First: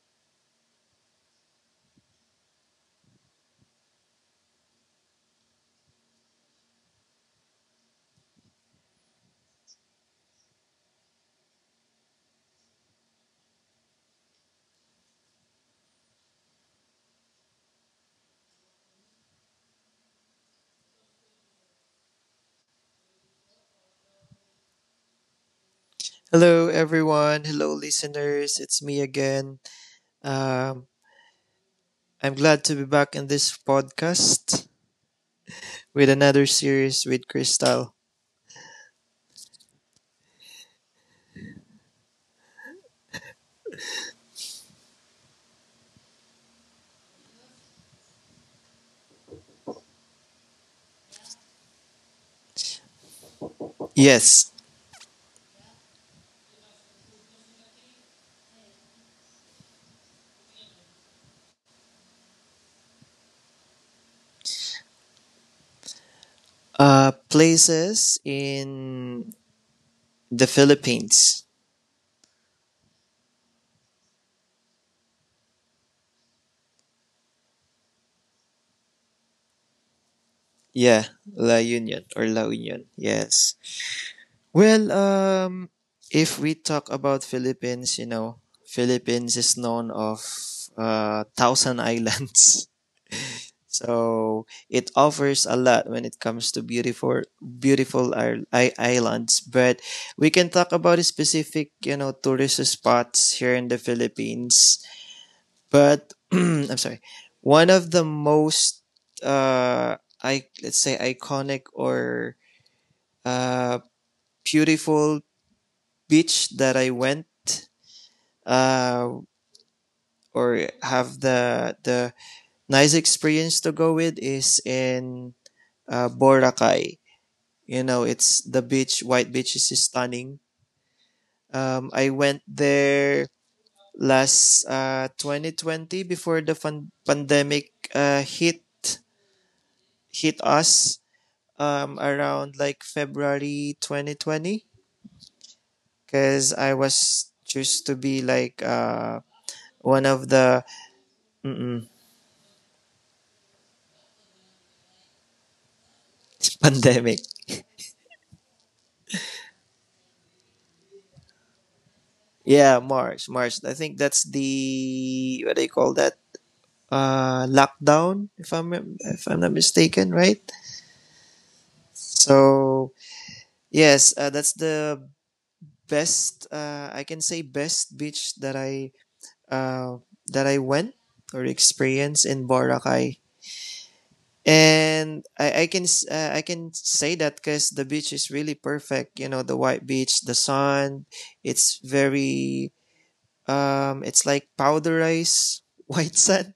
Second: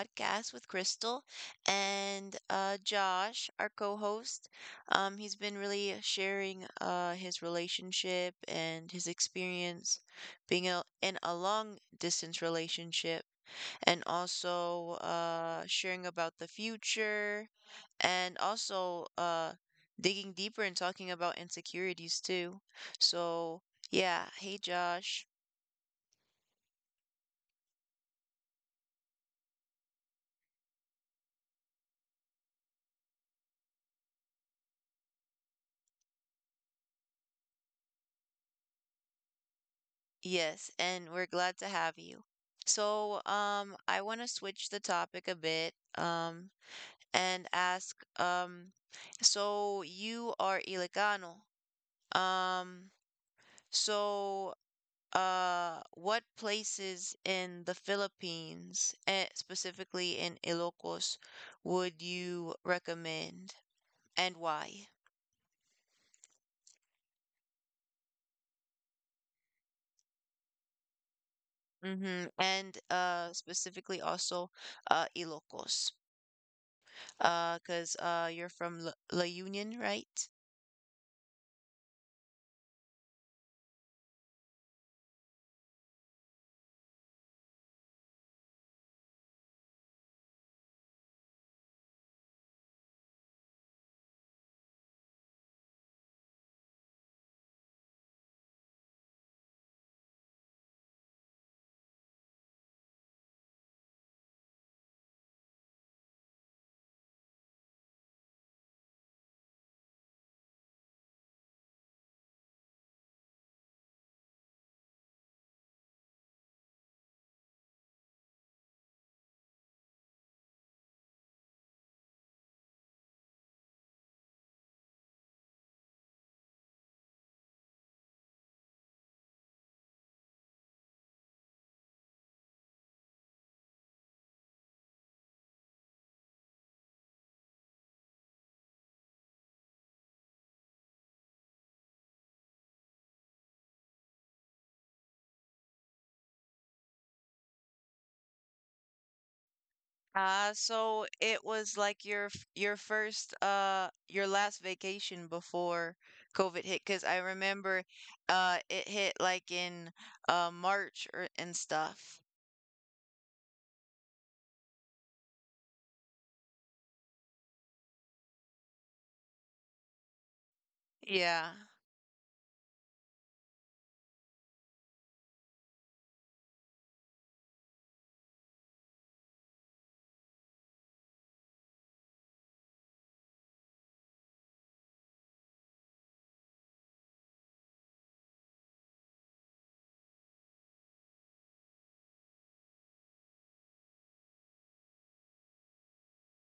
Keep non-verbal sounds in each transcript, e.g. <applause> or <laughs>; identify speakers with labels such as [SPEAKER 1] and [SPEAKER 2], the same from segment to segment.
[SPEAKER 1] podcast with Crystal and Josh, our co-host. He's been really sharing his relationship and his experience being in a long distance relationship, and also sharing about the future, and also digging deeper and talking about insecurities too. So yeah, hey Josh.
[SPEAKER 2] Hello, everyone. Hello, listeners. It's me again. Um, I'm glad to be back in this podcast with another series with Crystal.
[SPEAKER 1] Yes, and we're glad to have you. So, I want to switch the topic a bit, and ask, so you are Ilocano. Um,
[SPEAKER 2] Yes,
[SPEAKER 1] so, what places in the Philippines, eh, specifically in Ilocos, would you recommend and why?
[SPEAKER 2] places in the Philippines.
[SPEAKER 1] Mm-hmm. And specifically also, Ilocos. 'Cause you're from La Union, right?
[SPEAKER 2] Yeah, La Union or La Union. Yes. Well, if we talk about Philippines, you know, Philippines is known of thousand islands. <laughs> So it offers a lot when it comes to beautiful, beautiful islands. But we can talk about specific, you know, tourist spots here in the Philippines. But <clears throat> I'm sorry, one of the most, uh, I let's say iconic or uh, beautiful beach that I went uh or have the nice experience to go with is in Boracay. You know, it's the beach. White Beach is stunning. I went there last 2020 before the pandemic hit hit us around like February 2020 because I was choose to be like one of
[SPEAKER 1] Ah,
[SPEAKER 2] the.
[SPEAKER 1] so it was
[SPEAKER 2] Mm-mm.
[SPEAKER 1] like your your first, your last vacation before
[SPEAKER 2] <laughs>
[SPEAKER 1] COVID hit, cause I
[SPEAKER 2] Pandemic.
[SPEAKER 1] remember it hit like in March or and stuff.
[SPEAKER 2] Yeah, March. I think that's the what do you call that? Lockdown. If I'm not mistaken, right?
[SPEAKER 1] Yeah.
[SPEAKER 2] So yes, that's the best, I can say best beach uh, that I went or experienced in Boracay. And I can say that because the beach is really perfect. You know, the white beach, the sun. It's very it's like powderized <laughs> white sand.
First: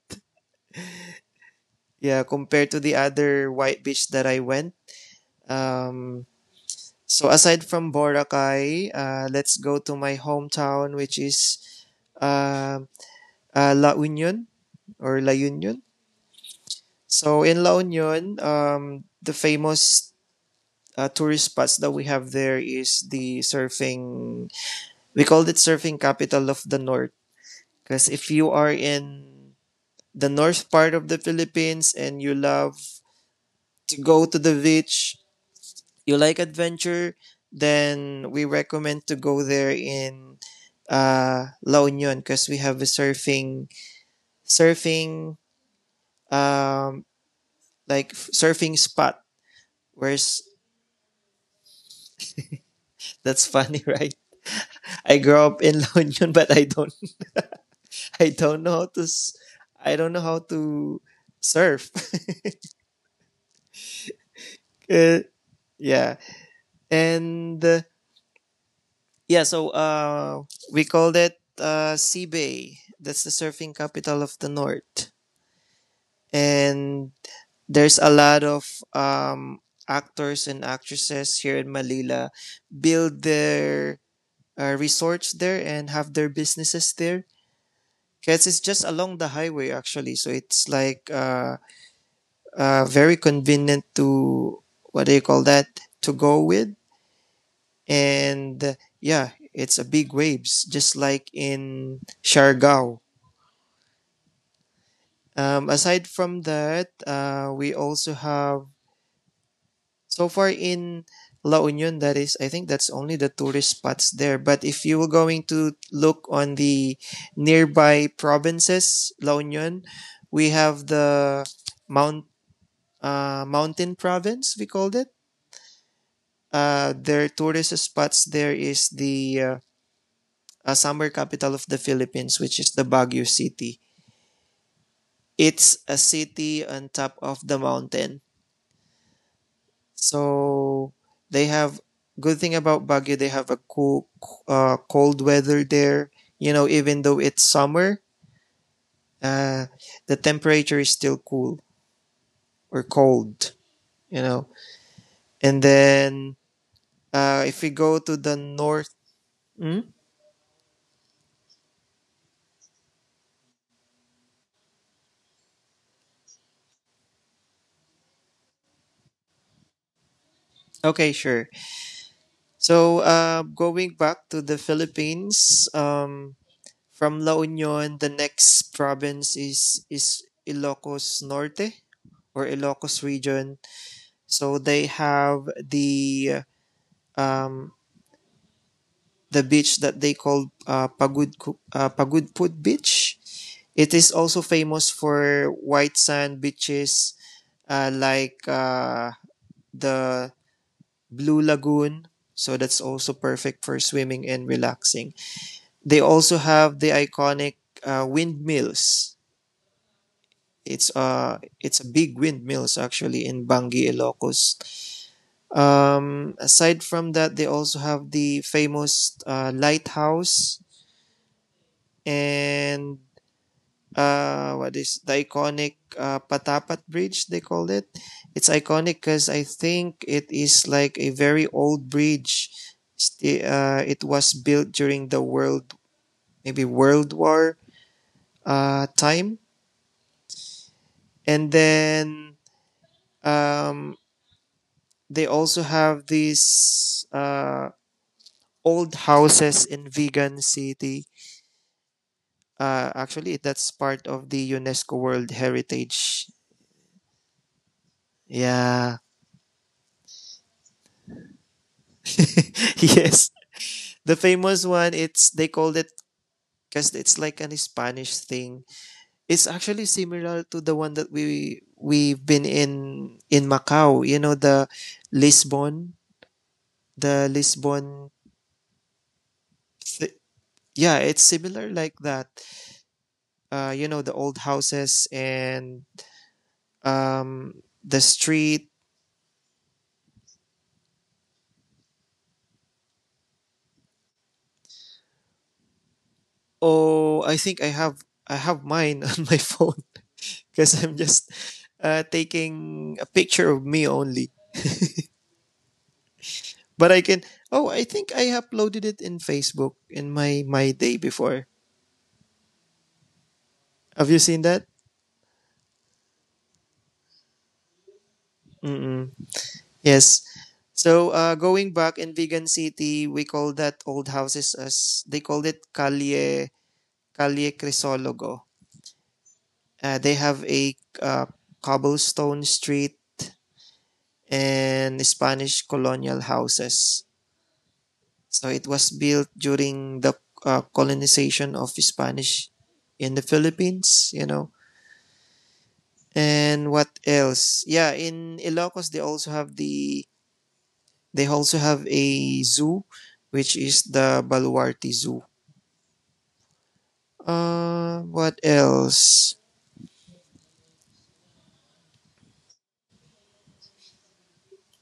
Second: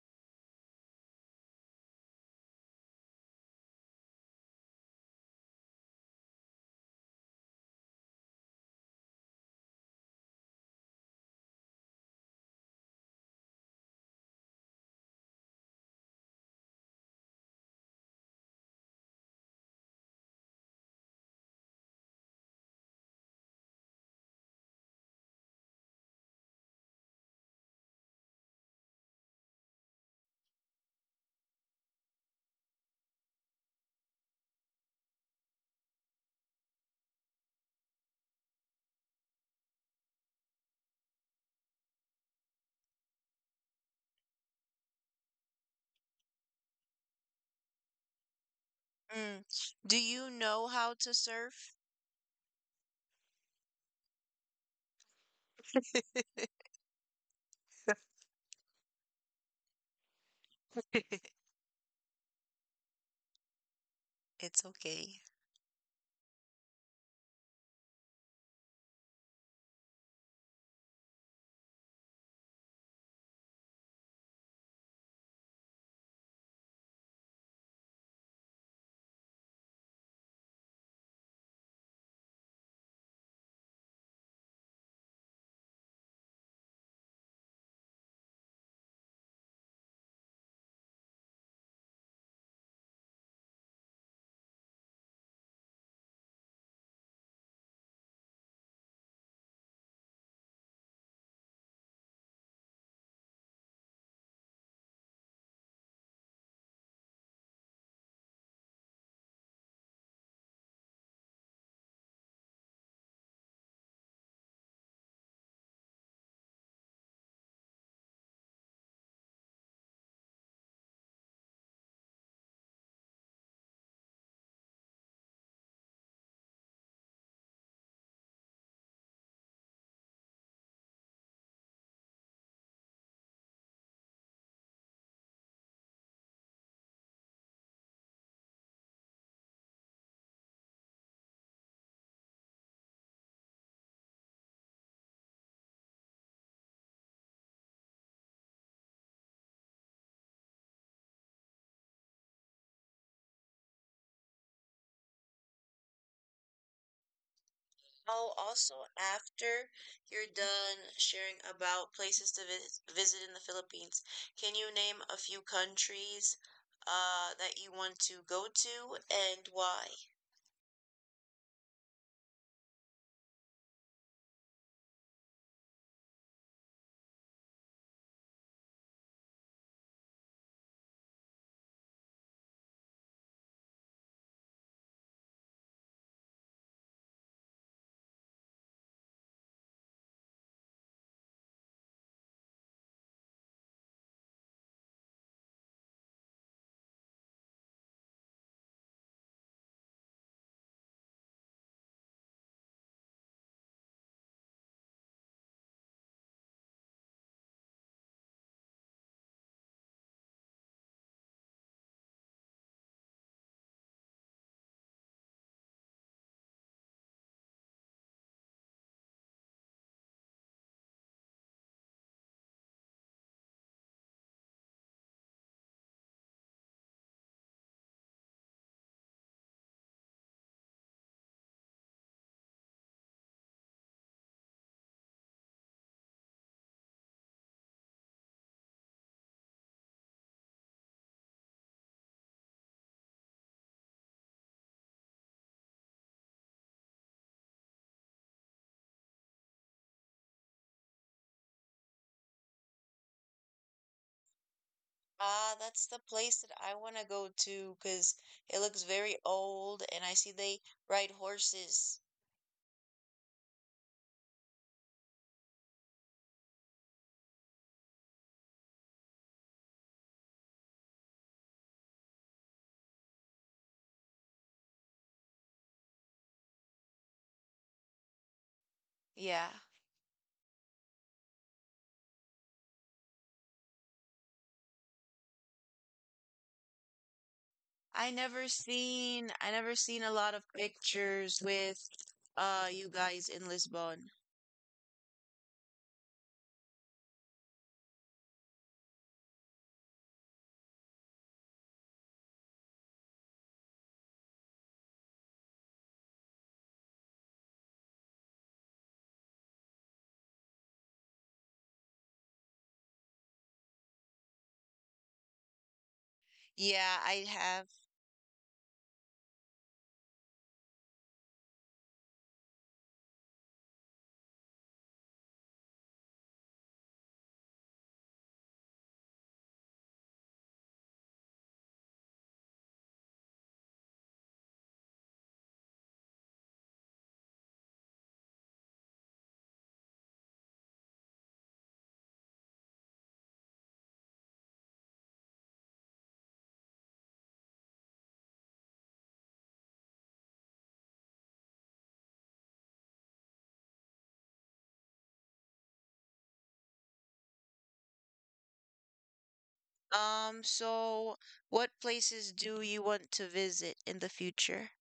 [SPEAKER 2] Yeah, compared to the other white beach that I went. Um, so aside from Boracay, let's go to my hometown, which is, um, La Union or La Union. So in La Union, the famous tourist spots that we have there is the surfing. We called it surfing capital of the North because if you are in the north part of the Philippines and you love to go to the beach, you like adventure, then we recommend to go there in La Union because we have a surfing um, surfing spot.
[SPEAKER 1] Mm. Do you
[SPEAKER 2] Where's
[SPEAKER 1] know how to surf?
[SPEAKER 2] That's funny, <laughs> right? I grew up in La Union, but I don't know how to s- I don't know how to
[SPEAKER 1] <laughs>
[SPEAKER 2] surf. <laughs>
[SPEAKER 1] It's
[SPEAKER 2] Uh,
[SPEAKER 1] okay.
[SPEAKER 2] yeah, and yeah, so we called it Sea Bay. That's the surfing capital of the North, and there's a lot of, actors and actresses here in Manila build their resorts there and have their businesses there. Because it's just along the highway, actually. So it's like, very convenient to, what do you call that, to go with. And yeah, it's a big waves, just like in Siargao. Aside from that, we also have, so far in La Union, that is, I think that's only the tourist spots there. But if you were going to look on the nearby provinces, La Union, we have the Mount mountain province, we called it. Their tourist spots there is the, summer capital of the Philippines, which is the Baguio City. It's a city on top of the mountain. So they have good thing about Baguio, they have a cool, cold weather there. You know, even though it's summer, uh, the temperature is still cool or cold. You know, and then if we go to
[SPEAKER 1] Oh,
[SPEAKER 2] the
[SPEAKER 1] also,
[SPEAKER 2] north.
[SPEAKER 1] after
[SPEAKER 2] Hmm?
[SPEAKER 1] you're done sharing about places to visit in the Philippines, can you name a few countries that you want to go to and why?
[SPEAKER 2] Okay, sure. So, going back to the Philippines, from La Union, the next province is Ilocos Norte or Ilocos region. So they have um, the beach that they call, Pagudpud Beach. It is also famous for white sand beaches, like, the Blue Lagoon. So that's also perfect for swimming and relaxing. They also have the iconic windmills. It's a big windmills actually in Bangi, Ilocos. Aside from that, they also have the famous lighthouse and what is the iconic Patapat Bridge? They called it. It's iconic because I think it is like a very old bridge. It was built during the World War time. And then, um, they also have these old houses in Vegan City. Actually, that's part of the UNESCO World
[SPEAKER 1] Ah, that's the
[SPEAKER 2] Heritage.
[SPEAKER 1] place that I want to go to because it looks
[SPEAKER 2] Yeah,
[SPEAKER 1] very old and I see they ride horses.
[SPEAKER 2] <laughs> yes, the famous one. It's They called it because it's like an Spanish thing. It's actually similar to the one that we've been in Macau. You know the Lisbon, Lisbon.
[SPEAKER 1] Yeah.
[SPEAKER 2] Th- yeah, it's similar like that, you know, the old houses and, um, the street.
[SPEAKER 1] I never seen a lot of pictures with you guys in Lisbon.
[SPEAKER 2] Oh, I think I have mine <laughs> on my phone because <laughs> I'm just taking a picture of me only. But I can. Oh, I think I uploaded it in Facebook in my day before. Have you seen that?
[SPEAKER 1] Yeah, I have.
[SPEAKER 2] Mm-mm. Yes. So, going back in Vegan City, we call that old houses as they called it, Calle Crisologo. They have a, uh, cobblestone street and Spanish colonial houses. So it was built during the colonization of Spanish in the Philippines, you know. And what else? Yeah, in Ilocos they also have a zoo, which is the Baluarte Zoo. What else?
[SPEAKER 1] So what places do you want to visit in the future?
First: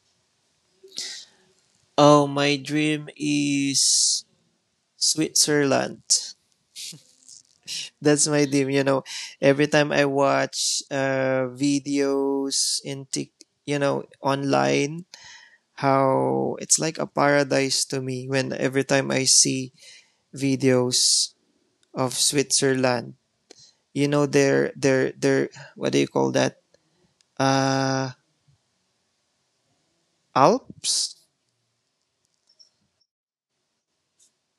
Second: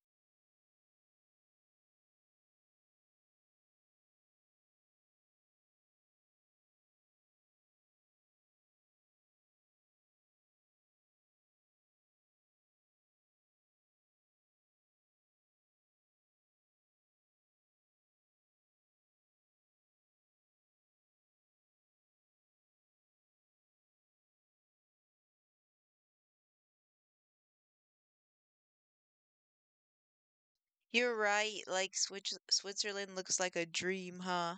[SPEAKER 2] Oh, my dream is Switzerland. That's my dream, you know. Every time I watch videos in you know, online, how it's like a paradise to me when every time I see videos of Switzerland. You know, their what do you call that? Uh, Alps.
[SPEAKER 1] You're right, like Switzerland looks like a dream, huh?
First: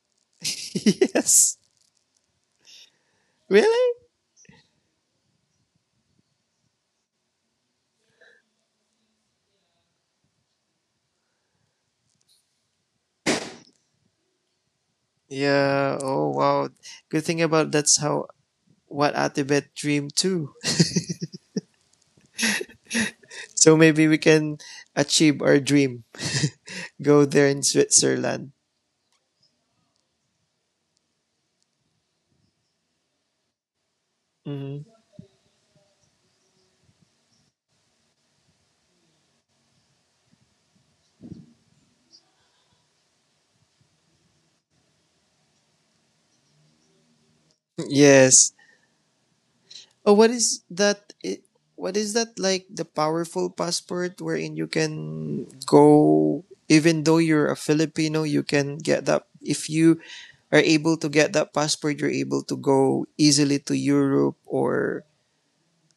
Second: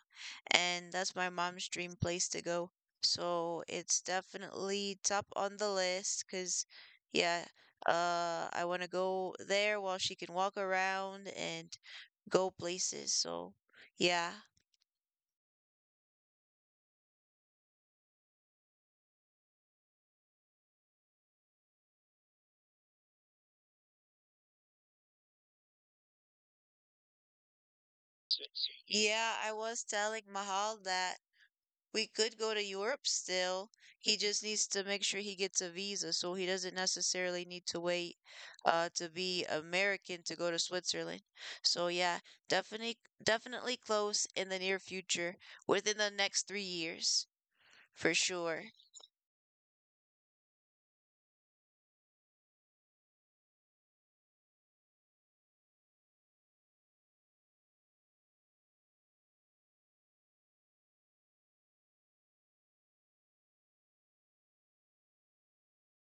[SPEAKER 1] And
[SPEAKER 2] <laughs>
[SPEAKER 1] that's my
[SPEAKER 2] Yes,
[SPEAKER 1] mom's dream place to go. So it's
[SPEAKER 2] really?
[SPEAKER 1] definitely top on the list. Cause, yeah, I want to go there while she can walk around and go places. So yeah.
[SPEAKER 2] Yeah. Oh wow. Good thing about that's how what Atibet dream too. So maybe we can achieve our dream. <laughs> Go there in Switzerland.
[SPEAKER 1] Yeah, I was telling Mahal that we could go to Europe still. He just needs to
[SPEAKER 2] Hmm.
[SPEAKER 1] make sure he gets a visa so he doesn't necessarily need to wait to be American to go to Switzerland. So yeah, definitely close in the near future, within the next 3 years for
[SPEAKER 2] Yes.
[SPEAKER 1] sure.
[SPEAKER 2] Oh, what is that? What is that like the powerful passport wherein you can go, even though you're a Filipino, you can get that. If you are able to get that passport, you're able to go easily to Europe or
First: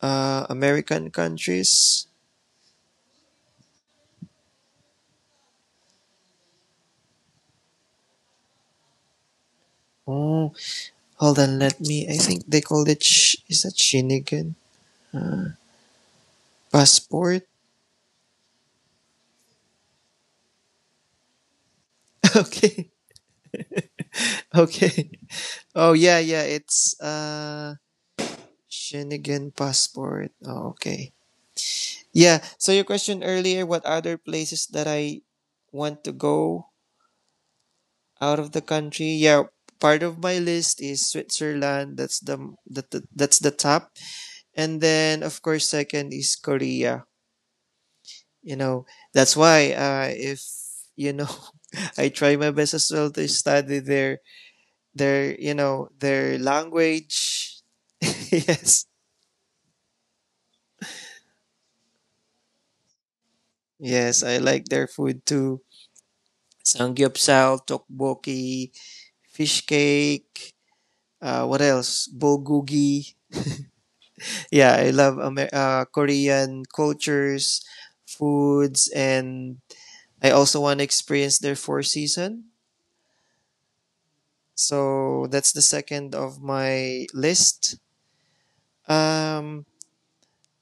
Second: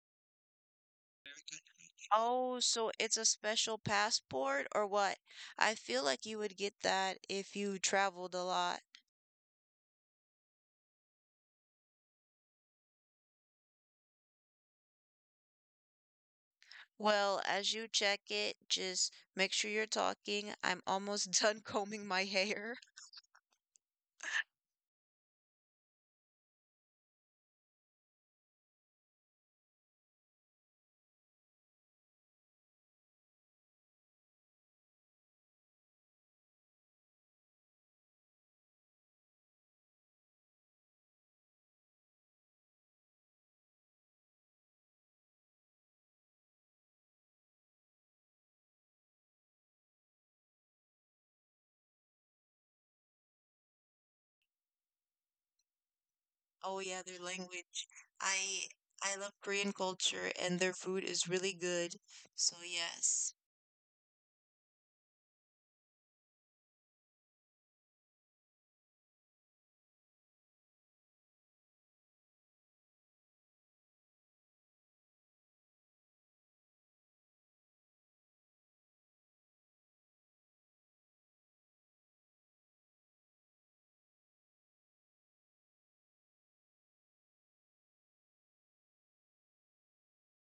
[SPEAKER 2] American countries.
[SPEAKER 1] Oh, so it's a special passport or what? I feel like you would get that if you traveled a lot.
[SPEAKER 2] Oh, hold on, let me. I think they called it. Is that Shinigan
[SPEAKER 1] Well,
[SPEAKER 2] passport?
[SPEAKER 1] as you check it, just make sure you're talking. I'm almost <laughs> done combing my
[SPEAKER 2] <laughs>
[SPEAKER 1] hair.
[SPEAKER 2] Okay. Okay. Oh yeah, yeah. It's Shenigan passport. Oh, okay. Yeah. So your question earlier, what other places that I want to go out of the country? Yeah, part of my list is Switzerland. That's the top, and then of course second is Korea. You know, that's why, if you know, <laughs> I try my best as well to study there their, you know, their
[SPEAKER 1] Oh yeah, their
[SPEAKER 2] language.
[SPEAKER 1] language.
[SPEAKER 2] <laughs>
[SPEAKER 1] I
[SPEAKER 2] Yes.
[SPEAKER 1] I love Korean culture and their food is really good. So yes.
[SPEAKER 2] Yes. I like their food too. Samgyeopsal, tteokbokki, fish cake, what else, bulgogi. Yeah, I love Korean cultures, foods, and I also want to experience their four season. So that's the second of my list. um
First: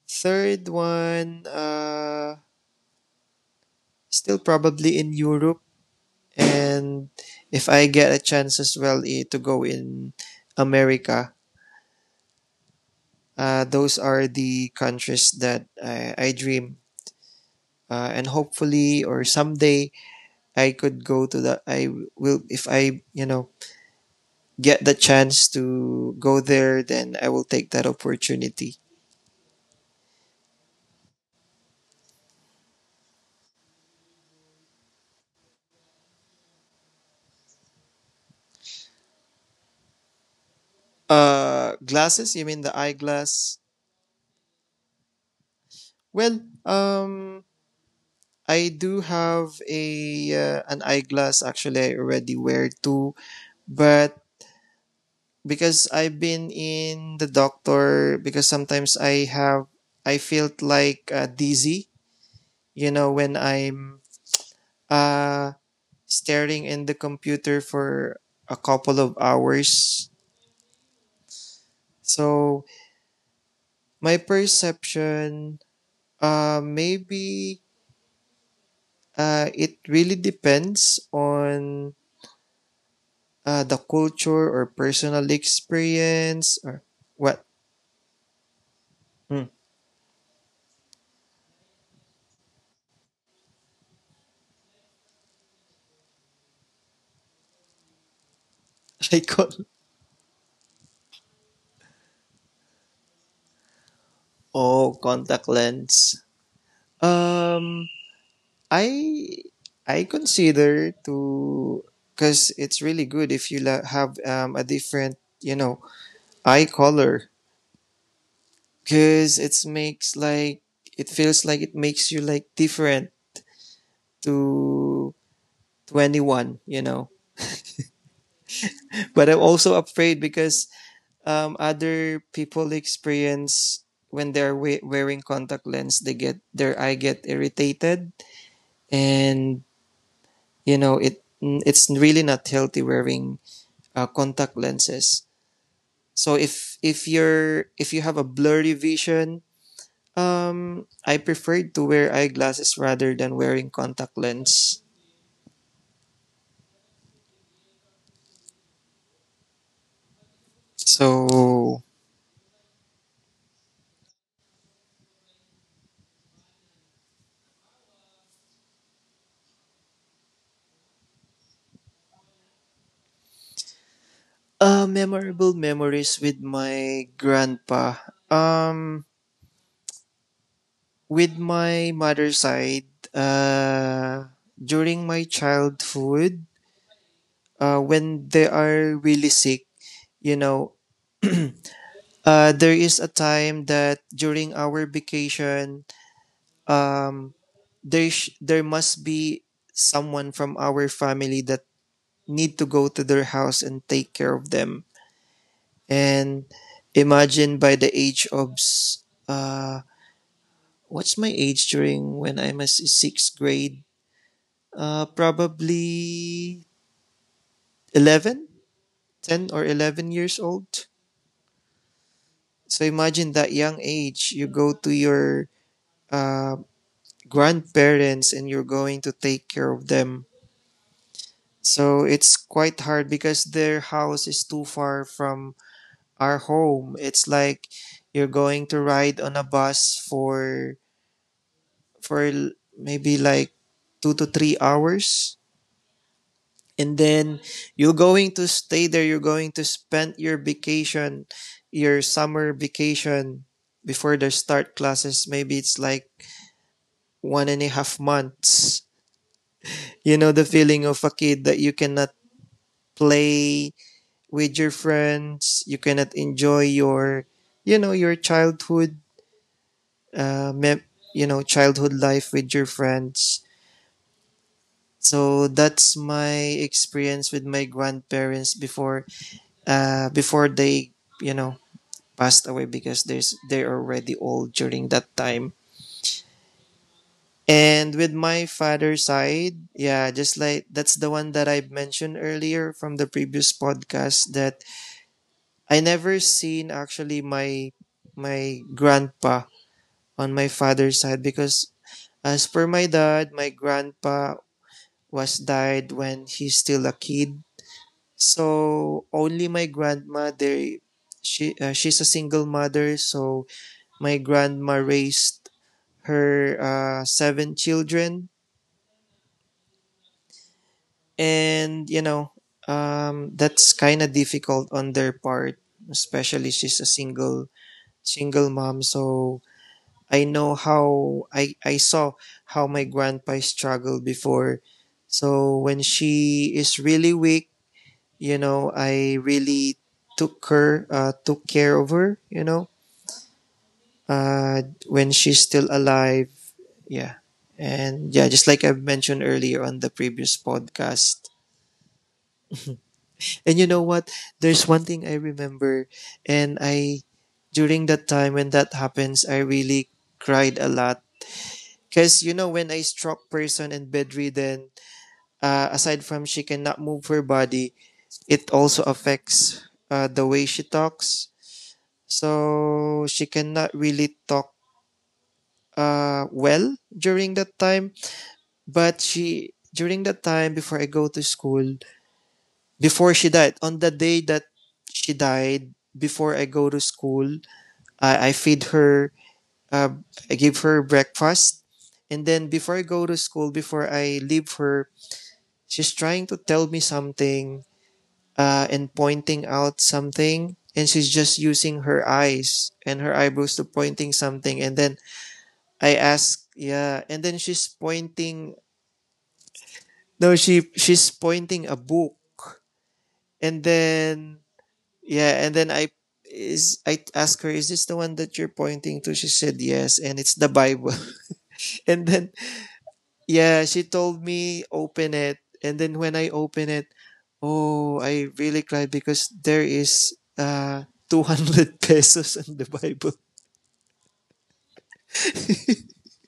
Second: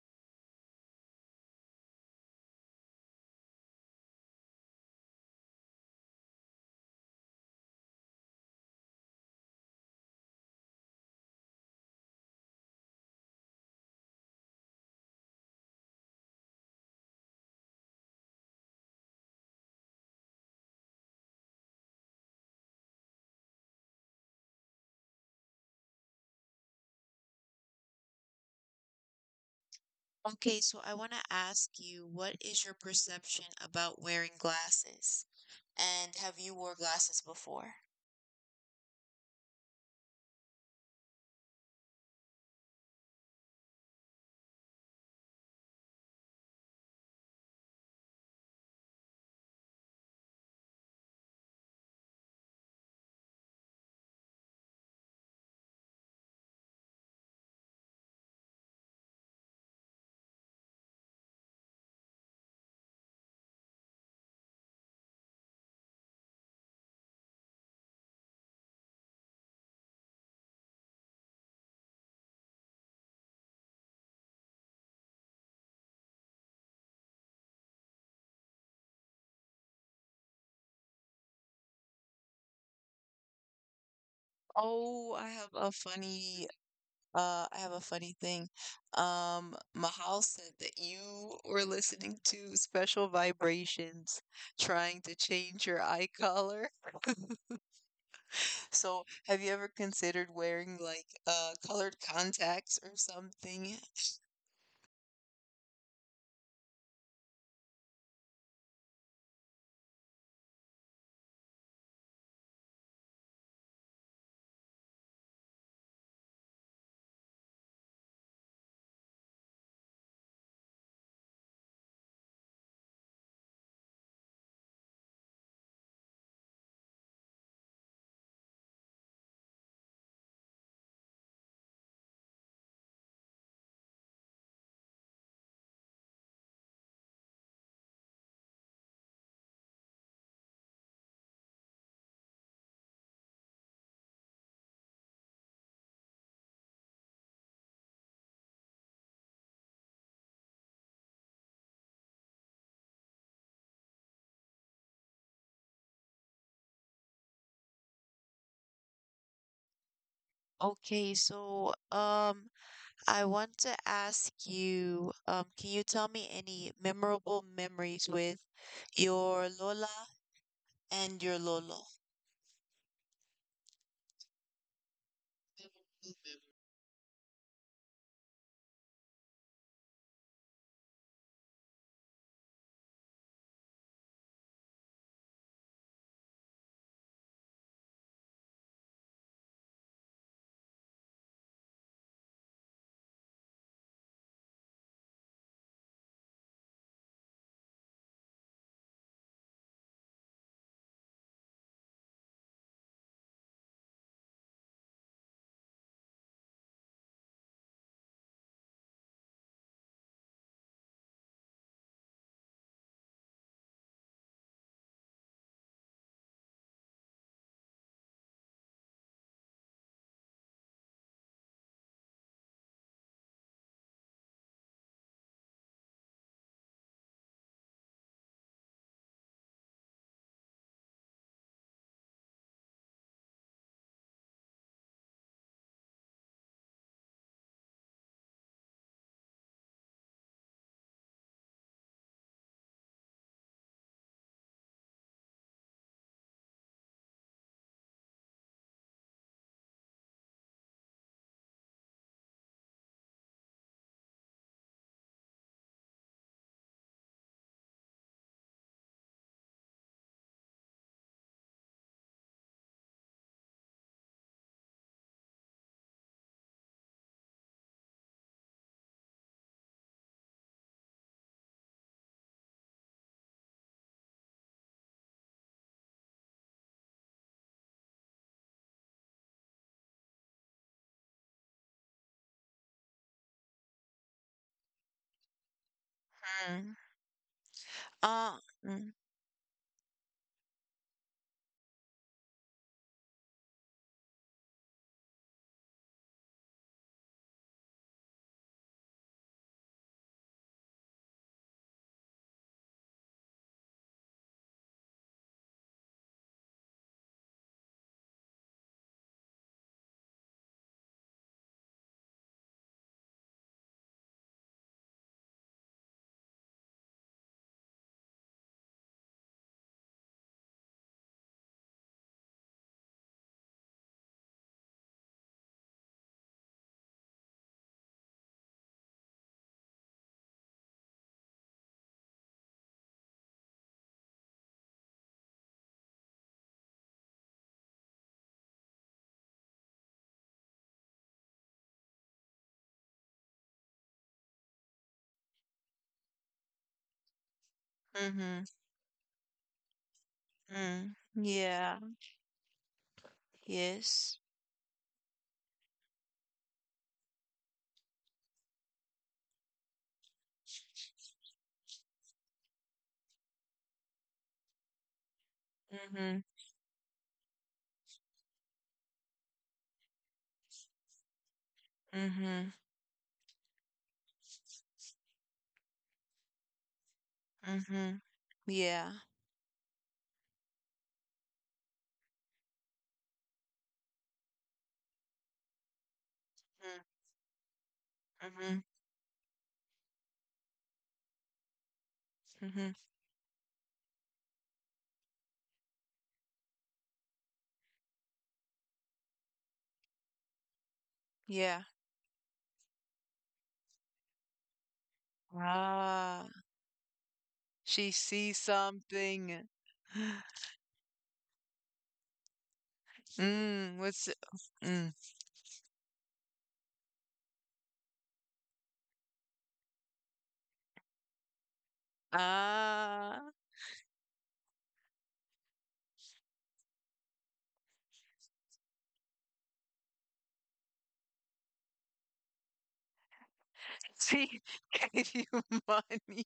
[SPEAKER 2] Third one, still probably in Europe. And if I get a chance as well, to go in America, those are the countries that I dream. And hopefully, or someday, I could go to the. I will, if I, you know, get the chance to go there, then I will take that opportunity.
[SPEAKER 1] Okay, so I want to ask you, what is your perception about wearing glasses? And have you wore glasses before?
[SPEAKER 2] Glasses? You mean the eyeglass? Well, um, I do have a an eyeglass. Actually, I already wear two, but because I've been in the doctor because sometimes I felt like, dizzy, you know, when I'm, uh, staring in the computer for a couple of hours. So my perception, maybe, it really depends on, the culture or
[SPEAKER 1] Oh, I
[SPEAKER 2] personal
[SPEAKER 1] have a funny
[SPEAKER 2] experience, or what.
[SPEAKER 1] thing.
[SPEAKER 2] Hmm.
[SPEAKER 1] Mahal said that you were listening to special vibrations trying to change your eye color. <laughs> So,
[SPEAKER 2] <laughs> I
[SPEAKER 1] have
[SPEAKER 2] call
[SPEAKER 1] you ever considered wearing like colored contacts or something?
[SPEAKER 2] Oh, contact lens. Um, I consider to because it's really good if have, a different, you know, eye color, because it feels like it makes you like different to to anyone, you know. <laughs> But I'm also afraid because, other people experience when wearing contact lens, they get their eye get irritated, and you know it's really not healthy wearing contact lenses. So if you have a blurry vision, I preferred to wear eyeglasses rather than wearing contact lens.
[SPEAKER 1] Okay, so
[SPEAKER 2] So,
[SPEAKER 1] I want to ask you, can you tell me any memorable memories with your Lola and your Lolo?
[SPEAKER 2] memorable memories with my grandpa. Um, with my mother's side, during my childhood, when they are really sick, you know, there is a time that during our vacation, um, there must be someone from our family that need to go to their house and take care of them. And imagine by the age of s- what's my age during when I'm a sixth grade, probably 11, 10 or 11 years old. So imagine that young age you go to your uh grandparents and you're going to take care of them. So it's quite hard because their house is too far from our home. It's like you're going to ride on a bus maybe like 2 to 3 hours, and then you're going to stay there, you're going to spend your vacation, your summer vacation before they start classes. Maybe it's like 1.5 months. You know the feeling of a kid that you cannot play with your friends. You cannot enjoy your, your childhood, uh, mem- childhood life with your friends. So that's my experience with my grandparents before, before they, you know, passed away because there's they're already old during that time.
[SPEAKER 1] Mm.
[SPEAKER 2] And with
[SPEAKER 1] Uh,
[SPEAKER 2] my
[SPEAKER 1] mm,
[SPEAKER 2] father's side, yeah, just like that's the one that I mentioned earlier from the previous podcast that I never seen actually my grandpa on my father's side because as per my dad, my grandpa was died when he's still a kid. So only my grandma they she she's a single mother, so my grandma raised her seven children and that's kind of difficult on their part, especially she's a single mom. So I know how I saw how my grandpa struggled before. So when she is really weak, you know, I really took care of her, you know, when she's still alive. Yeah. And yeah,
[SPEAKER 1] mm-hmm,
[SPEAKER 2] just like I've mentioned earlier on the previous
[SPEAKER 1] mm,
[SPEAKER 2] podcast.
[SPEAKER 1] yeah,
[SPEAKER 2] And you know what?
[SPEAKER 1] yes.
[SPEAKER 2] There's one thing I remember, and I during that time when that happens, I really cried a lot. Because, you know, when a stroke person and bedridden, aside from
[SPEAKER 1] Mm-hmm,
[SPEAKER 2] she cannot move her body, it also affects the way she talks.
[SPEAKER 1] mm-hmm,
[SPEAKER 2] So she cannot really talk well during that time.
[SPEAKER 1] mm-hmm, yeah.
[SPEAKER 2] But she, during that time before I go to school, before she died, on the day that she died, before I go to school, I,
[SPEAKER 1] Mm,
[SPEAKER 2] I
[SPEAKER 1] mm-hmm,
[SPEAKER 2] feed her, uh, I give her breakfast. And then
[SPEAKER 1] mm-hmm,
[SPEAKER 2] before I go to school, before I leave her, she's trying to tell me something, and pointing out something, and she's just
[SPEAKER 1] yeah.
[SPEAKER 2] using her eyes and her eyebrows to pointing something. And then I
[SPEAKER 1] Ah.
[SPEAKER 2] ask, yeah, and then she's
[SPEAKER 1] She sees
[SPEAKER 2] pointing.
[SPEAKER 1] something.
[SPEAKER 2] No,
[SPEAKER 1] <gasps>
[SPEAKER 2] she's pointing a book, and
[SPEAKER 1] Mm,
[SPEAKER 2] then
[SPEAKER 1] mm.
[SPEAKER 2] yeah, and then I ask her, is this the one that you're pointing to? She said yes, and it's the Bible. <laughs> And then
[SPEAKER 1] Ah,
[SPEAKER 2] yeah, she told me open it, and then when I open it, oh, I really cried because there is <laughs> 200 pesos in the Bible.
[SPEAKER 1] <laughs> she <laughs> gave you money.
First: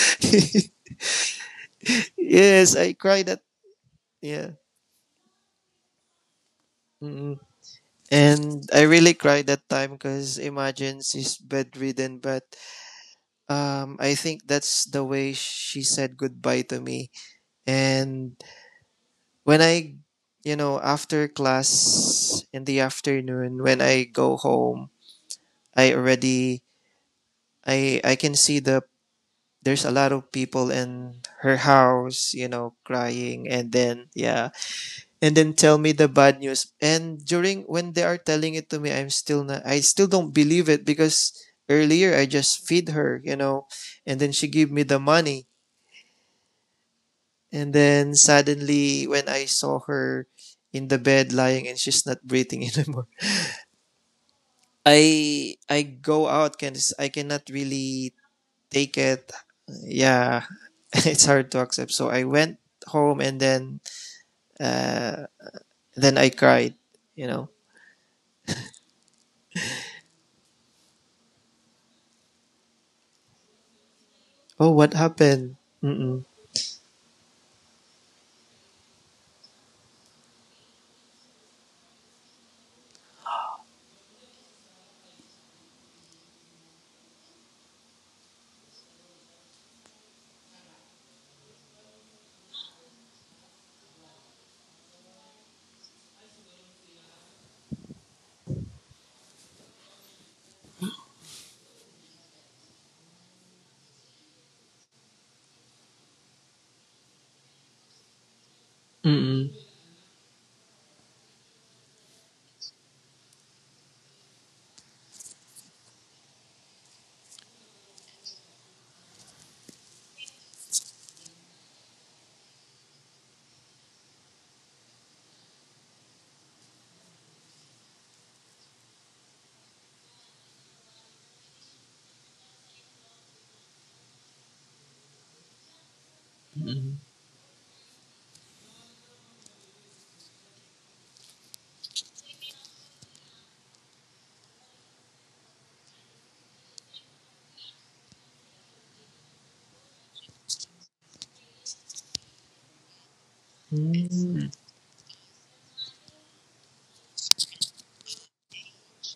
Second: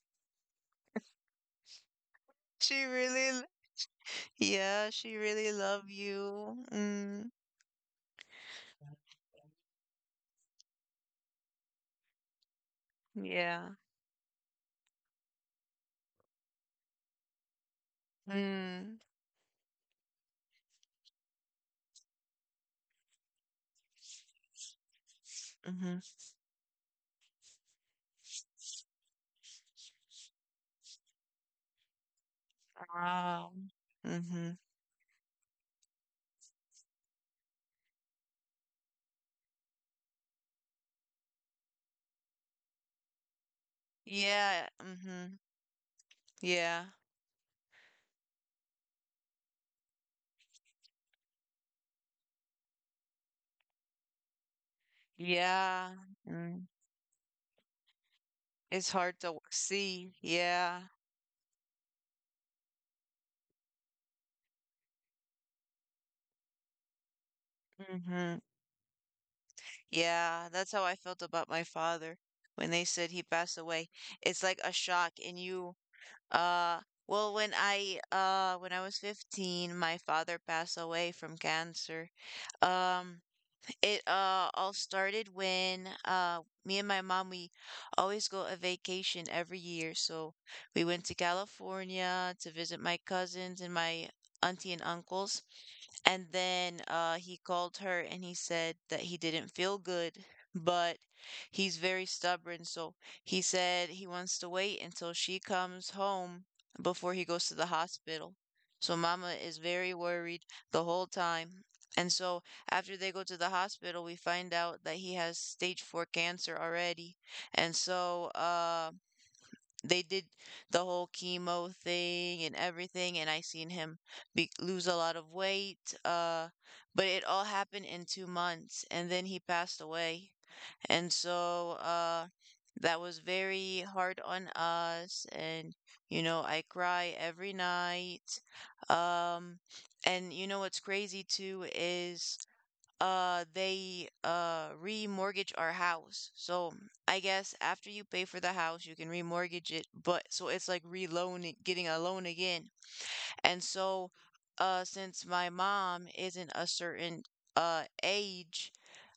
[SPEAKER 2] <laughs> Yes,
[SPEAKER 1] She
[SPEAKER 2] I
[SPEAKER 1] really,
[SPEAKER 2] cried at
[SPEAKER 1] l-
[SPEAKER 2] yeah.
[SPEAKER 1] yeah, she really love you. Mm,
[SPEAKER 2] Mm-mm. And I really cried that time because imagine she's bedridden, but
[SPEAKER 1] yeah.
[SPEAKER 2] I think that's the way she said goodbye to me. And
[SPEAKER 1] Mm,
[SPEAKER 2] when I, you know, after class in the afternoon, when I go home, I
[SPEAKER 1] mm-hmm.
[SPEAKER 2] already I can see there's a lot of people in her house, you know, crying
[SPEAKER 1] Wow.
[SPEAKER 2] and then
[SPEAKER 1] Mm-hmm.
[SPEAKER 2] yeah. And then tell me the bad news. And during when they are telling it to me, I still don't believe it because earlier I just feed her, you know, and then she
[SPEAKER 1] Yeah.
[SPEAKER 2] give me the
[SPEAKER 1] Mm-hmm.
[SPEAKER 2] money.
[SPEAKER 1] Yeah.
[SPEAKER 2] And then suddenly when I saw her in the bed lying and she's not breathing <laughs> anymore. I I
[SPEAKER 1] Yeah.
[SPEAKER 2] go out
[SPEAKER 1] Mm.
[SPEAKER 2] can I cannot really
[SPEAKER 1] It's
[SPEAKER 2] take
[SPEAKER 1] hard
[SPEAKER 2] it.
[SPEAKER 1] to see.
[SPEAKER 2] Yeah,
[SPEAKER 1] Yeah.
[SPEAKER 2] <laughs> it's hard to accept. So I went home and uh, then I cried. You know,
[SPEAKER 1] Mm-hmm. Yeah, that's how I felt about my father when they said he passed away. It's like
[SPEAKER 2] oh,
[SPEAKER 1] a
[SPEAKER 2] what
[SPEAKER 1] shock and
[SPEAKER 2] happened?
[SPEAKER 1] you...
[SPEAKER 2] Mm-mm.
[SPEAKER 1] uh well, when I when I was 15, my father passed away from cancer. Um it all started when me and my mom, we always go a vacation every year. So we went to California to visit my cousins and my auntie and uncles. And then he called her and he said that he didn't feel good, but he's very stubborn. So he said he wants to wait until she comes home before he goes to the hospital. So Mama
[SPEAKER 2] Mm-mm.
[SPEAKER 1] is very worried the whole time. And so after they go to the hospital, we find out that he has stage four cancer already. And so they did the whole chemo thing and everything, and I seen him be lose a lot of weight. But it all happened in 2 months, and then he passed away. And so that was very hard on us. And, you know, I
[SPEAKER 2] Mm-mm.
[SPEAKER 1] cry every night. Um, and you know what's crazy too is they remortgage our house. So I guess after you pay for the house, you can remortgage it, but so it's like reloaning, getting a loan again. And so
[SPEAKER 2] Mm-mm.
[SPEAKER 1] since my mom isn't a certain age,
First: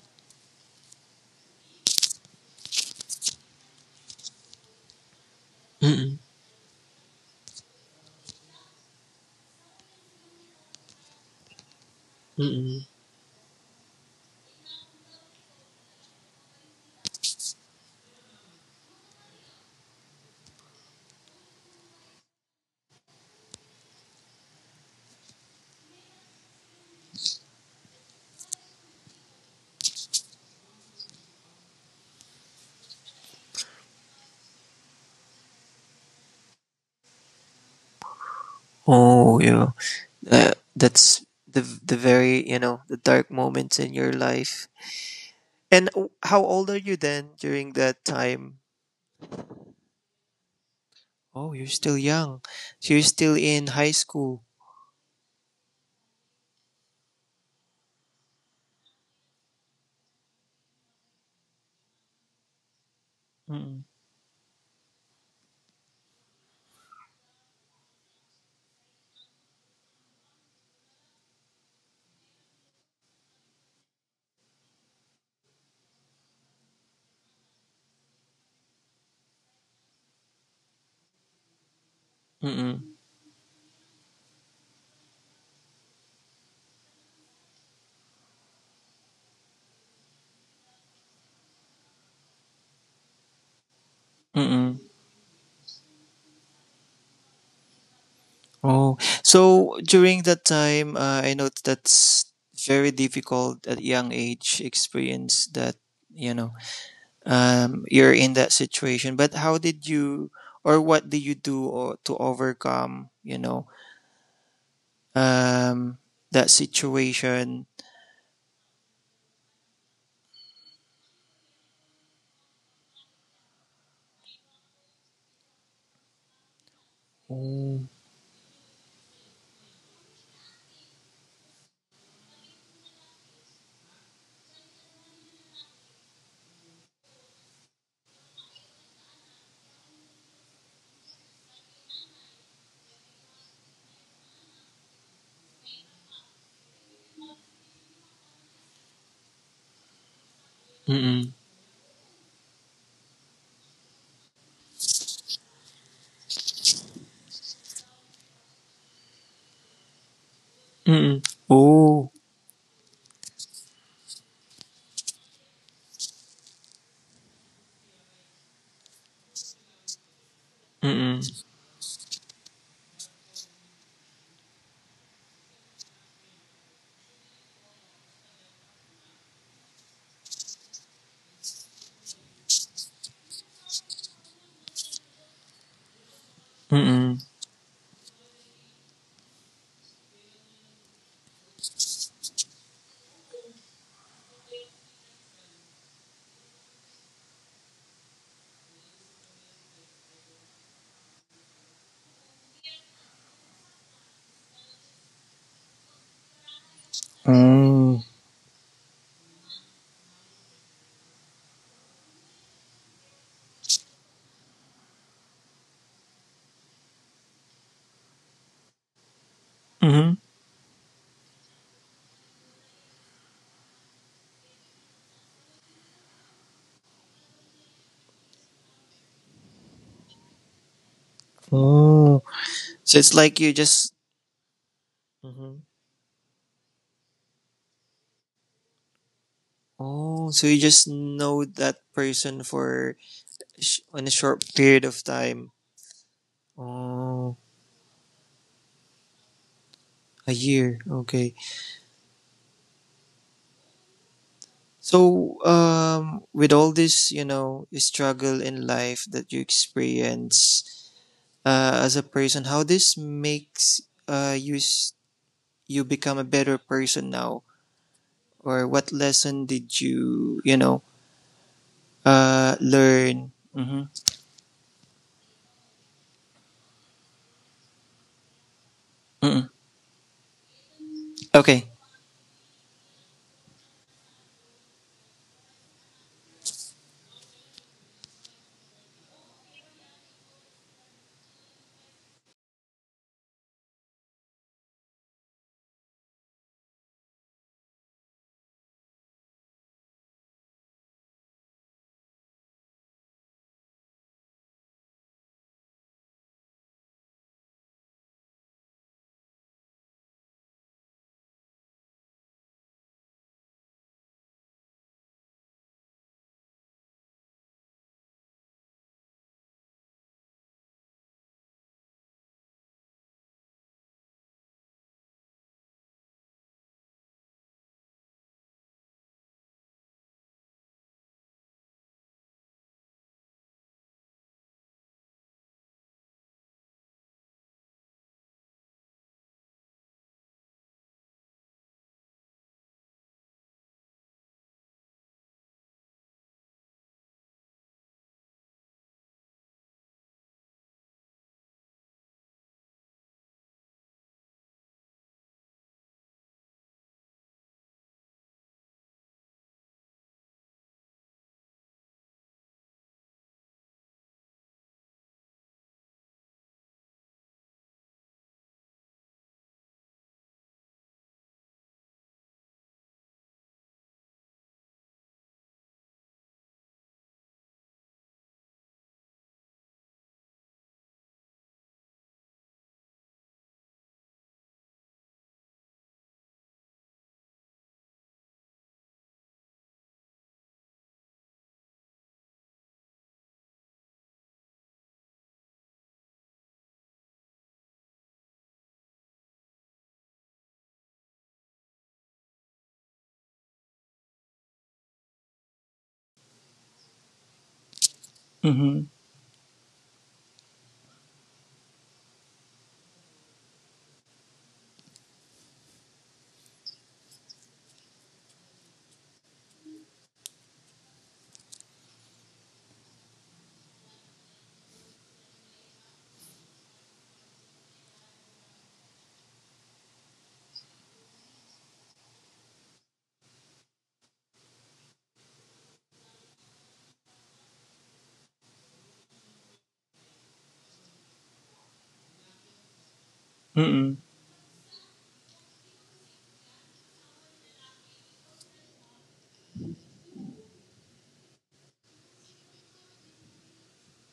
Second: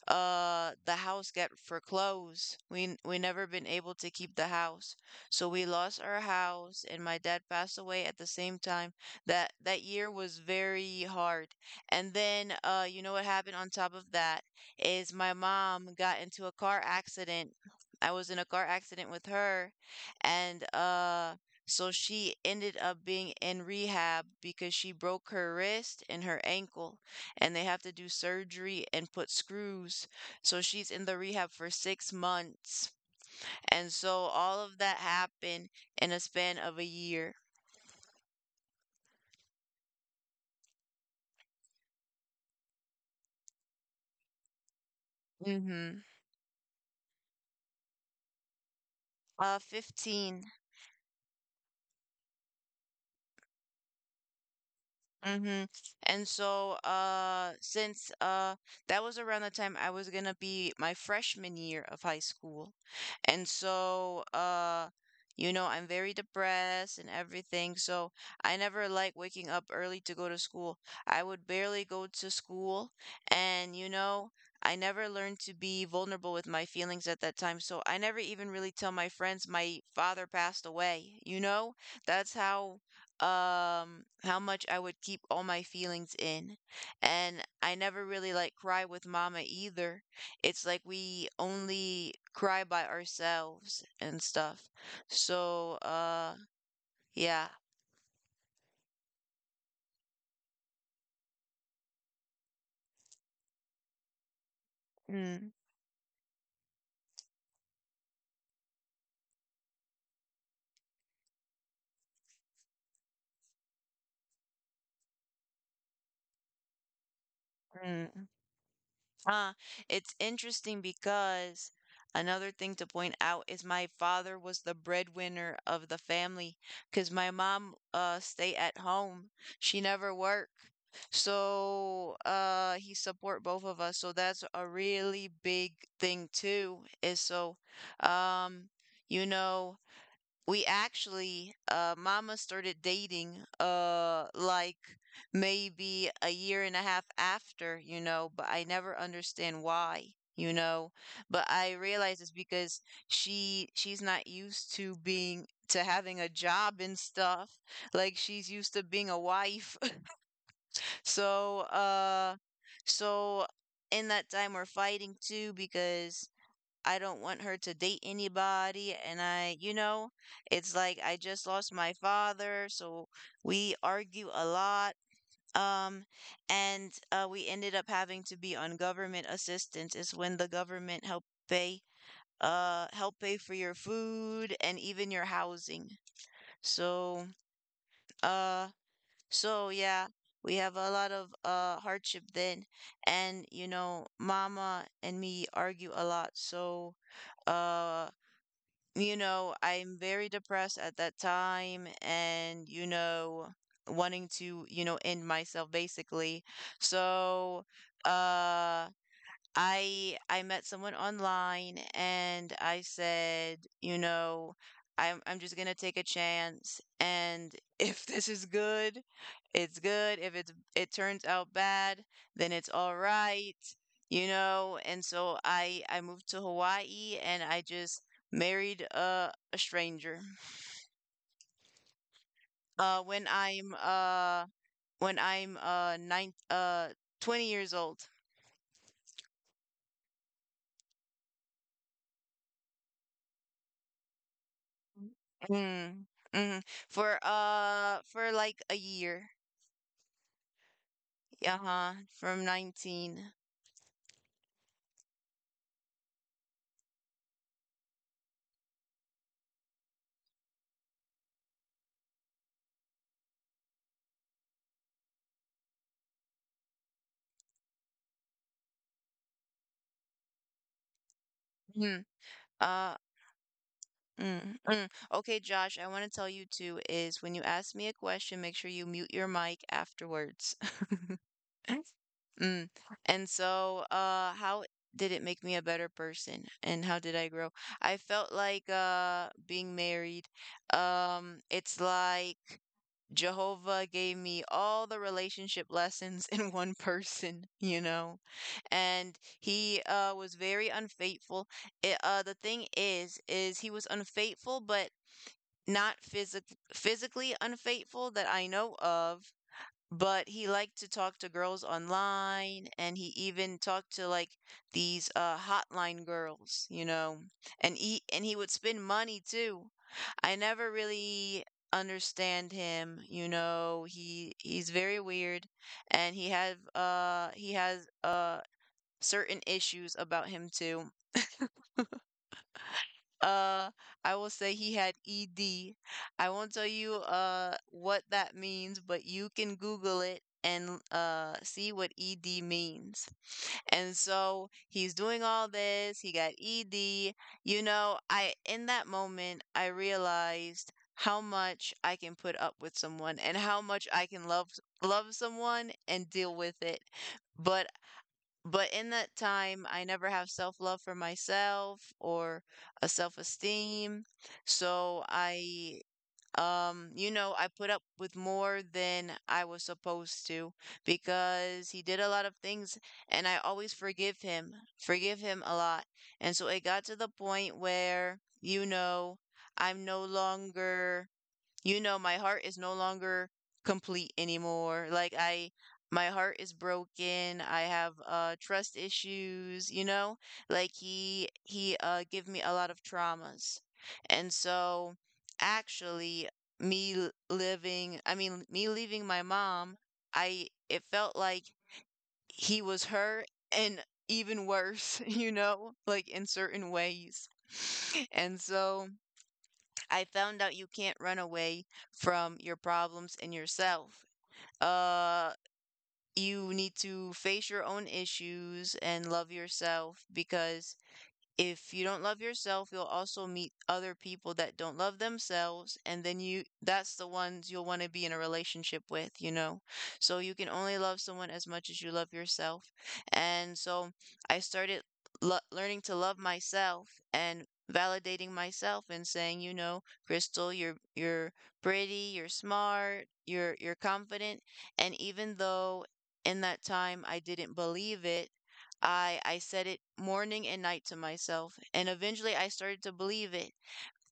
[SPEAKER 1] the house get foreclosed. We never been able to keep the house. So we lost
[SPEAKER 2] Mm-mm.
[SPEAKER 1] our house and my dad passed away at the same time. That year was very hard. And then
[SPEAKER 2] Mm-mm.
[SPEAKER 1] you know what happened on top of that is my mom got into a car accident. I was in a car accident with her and so she ended up being in rehab because she broke her wrist and her ankle and they have to do surgery and put screws. So she's in the rehab for 6 months. And so all of that happened in a span of a year.
[SPEAKER 2] Oh, you that's the very, you know, the dark moments in your life. And
[SPEAKER 1] Mm-hmm.
[SPEAKER 2] how old are you then during that time?
[SPEAKER 1] 15.
[SPEAKER 2] Oh, you're still young. So you're still in high school.
[SPEAKER 1] Mm-hmm. And so, since that was around the time I was gonna be my freshman year of high school, and
[SPEAKER 2] Mm-mm.
[SPEAKER 1] so, you know, I'm very depressed and everything. So I never like waking up early to go to school. I would barely go to school, and you know, I never learned to be vulnerable with my feelings at that time. So I never even really tell my friends my father passed away. You know, that's
[SPEAKER 2] Mm-mm.
[SPEAKER 1] how much I would keep all my feelings in. And I never really like cry with mama either. It's like we only cry by ourselves and stuff.
[SPEAKER 2] Mm-mm.
[SPEAKER 1] So yeah.
[SPEAKER 2] Oh, so during that time, I know that's very difficult at young age experience
[SPEAKER 1] Mm,
[SPEAKER 2] that, you know, you're in that situation. But how did you, or what did you do or, to overcome, you know, um, that situation?
[SPEAKER 1] mm. Ah, it's interesting because another thing to point out is my father was the breadwinner of the family because my mom
[SPEAKER 2] Oh,
[SPEAKER 1] stay at home. She never work. So he support both of us. So that's a really big thing too, is so um you know, we actually... mama started dating like maybe a year and a half after, you know, but I never understand why, you know,
[SPEAKER 2] mm-mm,
[SPEAKER 1] but I realize it's because she's not used to being, to having a job and stuff, like she's used to being a wife. <laughs>
[SPEAKER 2] mm-mm,
[SPEAKER 1] So
[SPEAKER 2] oh,
[SPEAKER 1] so in that time we're fighting too because I don't want her to date anybody. And I, you know, it's like I
[SPEAKER 2] mm-mm,
[SPEAKER 1] just lost my father. So we argue a lot. Um, and we ended up having to be on government assistance, is when the government help pay for your food and even your housing.
[SPEAKER 2] mm-mm,
[SPEAKER 1] So, uh, so yeah, we have a lot of hardship then. And you know, mama and me argue a lot. So, uh you know, I'm very depressed at that time and, you know, wanting to, you know, end myself basically. So,
[SPEAKER 2] mm,
[SPEAKER 1] uh, I met someone online and I said, you know, I'm just gonna take a chance, and <laughs> if this is good, it's
[SPEAKER 2] mm-hmm,
[SPEAKER 1] good. If it turns out bad, then it's all right, you know. And so I moved to Hawaii and I just married a stranger.
[SPEAKER 2] oh. So
[SPEAKER 1] Uh
[SPEAKER 2] it's
[SPEAKER 1] when
[SPEAKER 2] like you
[SPEAKER 1] I'm
[SPEAKER 2] just,
[SPEAKER 1] uh when
[SPEAKER 2] hmm,
[SPEAKER 1] I'm nine 20 years old.
[SPEAKER 2] oh, so you just know that person for on a short period of time.
[SPEAKER 1] Mm, mm.
[SPEAKER 2] Oh,
[SPEAKER 1] For like a year.
[SPEAKER 2] a year. Okay.
[SPEAKER 1] Uh-huh. From 19.
[SPEAKER 2] So, with all this, you know, struggle in life that you experience, as a person, how this makes uh, you s- you become a better person now, or what lesson did you, you know,
[SPEAKER 1] Mm. Uh
[SPEAKER 2] learn? Mm-hmm.
[SPEAKER 1] mm. Okay, Josh, I want to tell you too is when you ask me a question, make sure you mute your
[SPEAKER 2] Mm-mm.
[SPEAKER 1] mic afterwards.
[SPEAKER 2] Okay.
[SPEAKER 1] <laughs> Mm. And so, how did it make me a better person and how did I grow? I felt like being married, it's like Jehovah gave me all the relationship lessons <laughs> in one person, you know? And he was very unfaithful. The thing is he was unfaithful but not physically unfaithful that I know of, but he liked to talk to girls online and he even talked to like these hotline girls, you know. And he would spend money too. I never really understand him, you know. He's very weird and he has certain issues about him too. uh, I will say he had ED. I won't tell you what that means, but you can Google it and see what ED means. And so he's doing all this, he got ED. You know, I in that moment I realized how much I can put up with someone and how much I can love someone and deal with it. But in that time, I never have self love for myself or a self esteem. So you know, I put up with more than I was supposed to because he did a lot of things and I always forgive him a lot. And so it got to the point where, you know, I'm no longer, you know, my heart is no longer complete anymore. Like I my heart is broken. I have trust issues, you know? Like he gave me a lot of traumas. And so actually I mean, me leaving my mom, I it felt like he was her and even worse, <laughs> you know, like in certain ways. <sniffs> And
[SPEAKER 2] Mm-hmm.
[SPEAKER 1] so I found out you can't run away from your problems and yourself. Uh, you need to face your own issues and love yourself because if you don't love yourself, you'll also meet other people that don't love themselves, and then you that's the ones you'll want to be in a relationship with, you know. So you can only love someone as much as you love yourself. And so I started learning to love myself and validating myself and saying, you know, Crystal, you're pretty, you're smart, you're
[SPEAKER 2] Mm-mm.
[SPEAKER 1] confident, and even though in that time I didn't believe it, I said it morning and night to myself, and eventually I started to believe it,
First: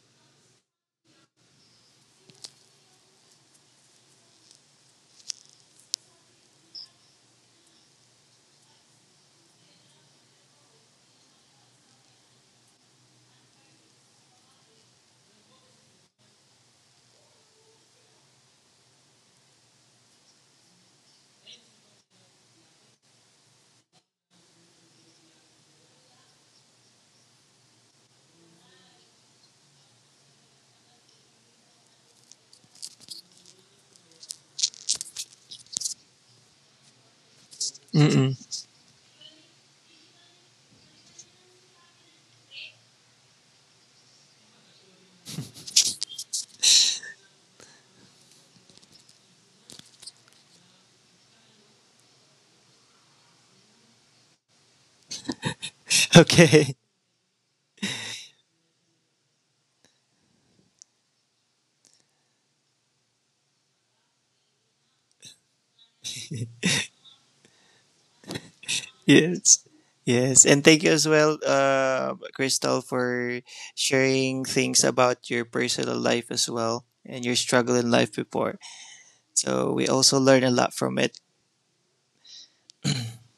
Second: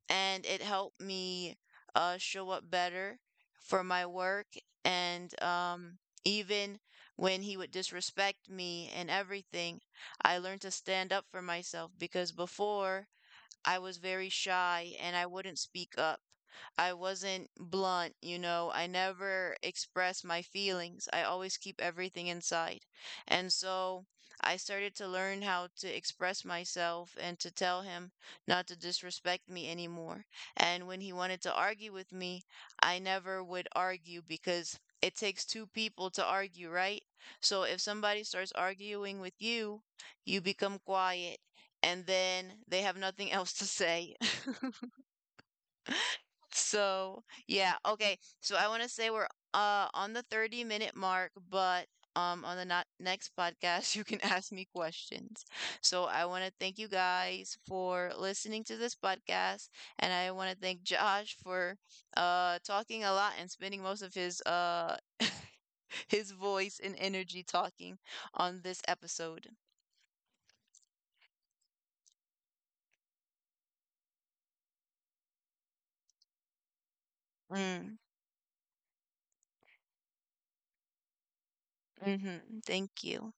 [SPEAKER 1] and it helped me show up better for my work, and even when he would disrespect me and everything, I learned to stand up for myself because before I was very shy and I wouldn't speak up. I wasn't blunt, you know. I never expressed my feelings. I always keep everything inside. And so I started to learn how to express myself and to tell him not to disrespect me anymore. And when he wanted to argue with me, I never would argue because it takes two people to argue, right? So if somebody
[SPEAKER 2] Mm-mm.
[SPEAKER 1] starts arguing with you, you become quiet and then they have nothing else to say. <laughs> So, yeah, okay. So I want to say we're on the 30-minute mark, but on the next podcast <laughs> you can ask me questions. So
[SPEAKER 2] <laughs>
[SPEAKER 1] I want to
[SPEAKER 2] Okay.
[SPEAKER 1] thank you guys for listening to this podcast and I want to thank Josh for talking a lot and spending most of his <laughs> his voice and energy talking on this episode.
[SPEAKER 2] Yes. Yes. And thank you as well, Crystal, for sharing things about your personal life as well and your struggle in
[SPEAKER 1] Mm,
[SPEAKER 2] life before. So we also learn a lot from it.
[SPEAKER 1] mhm. Thank you.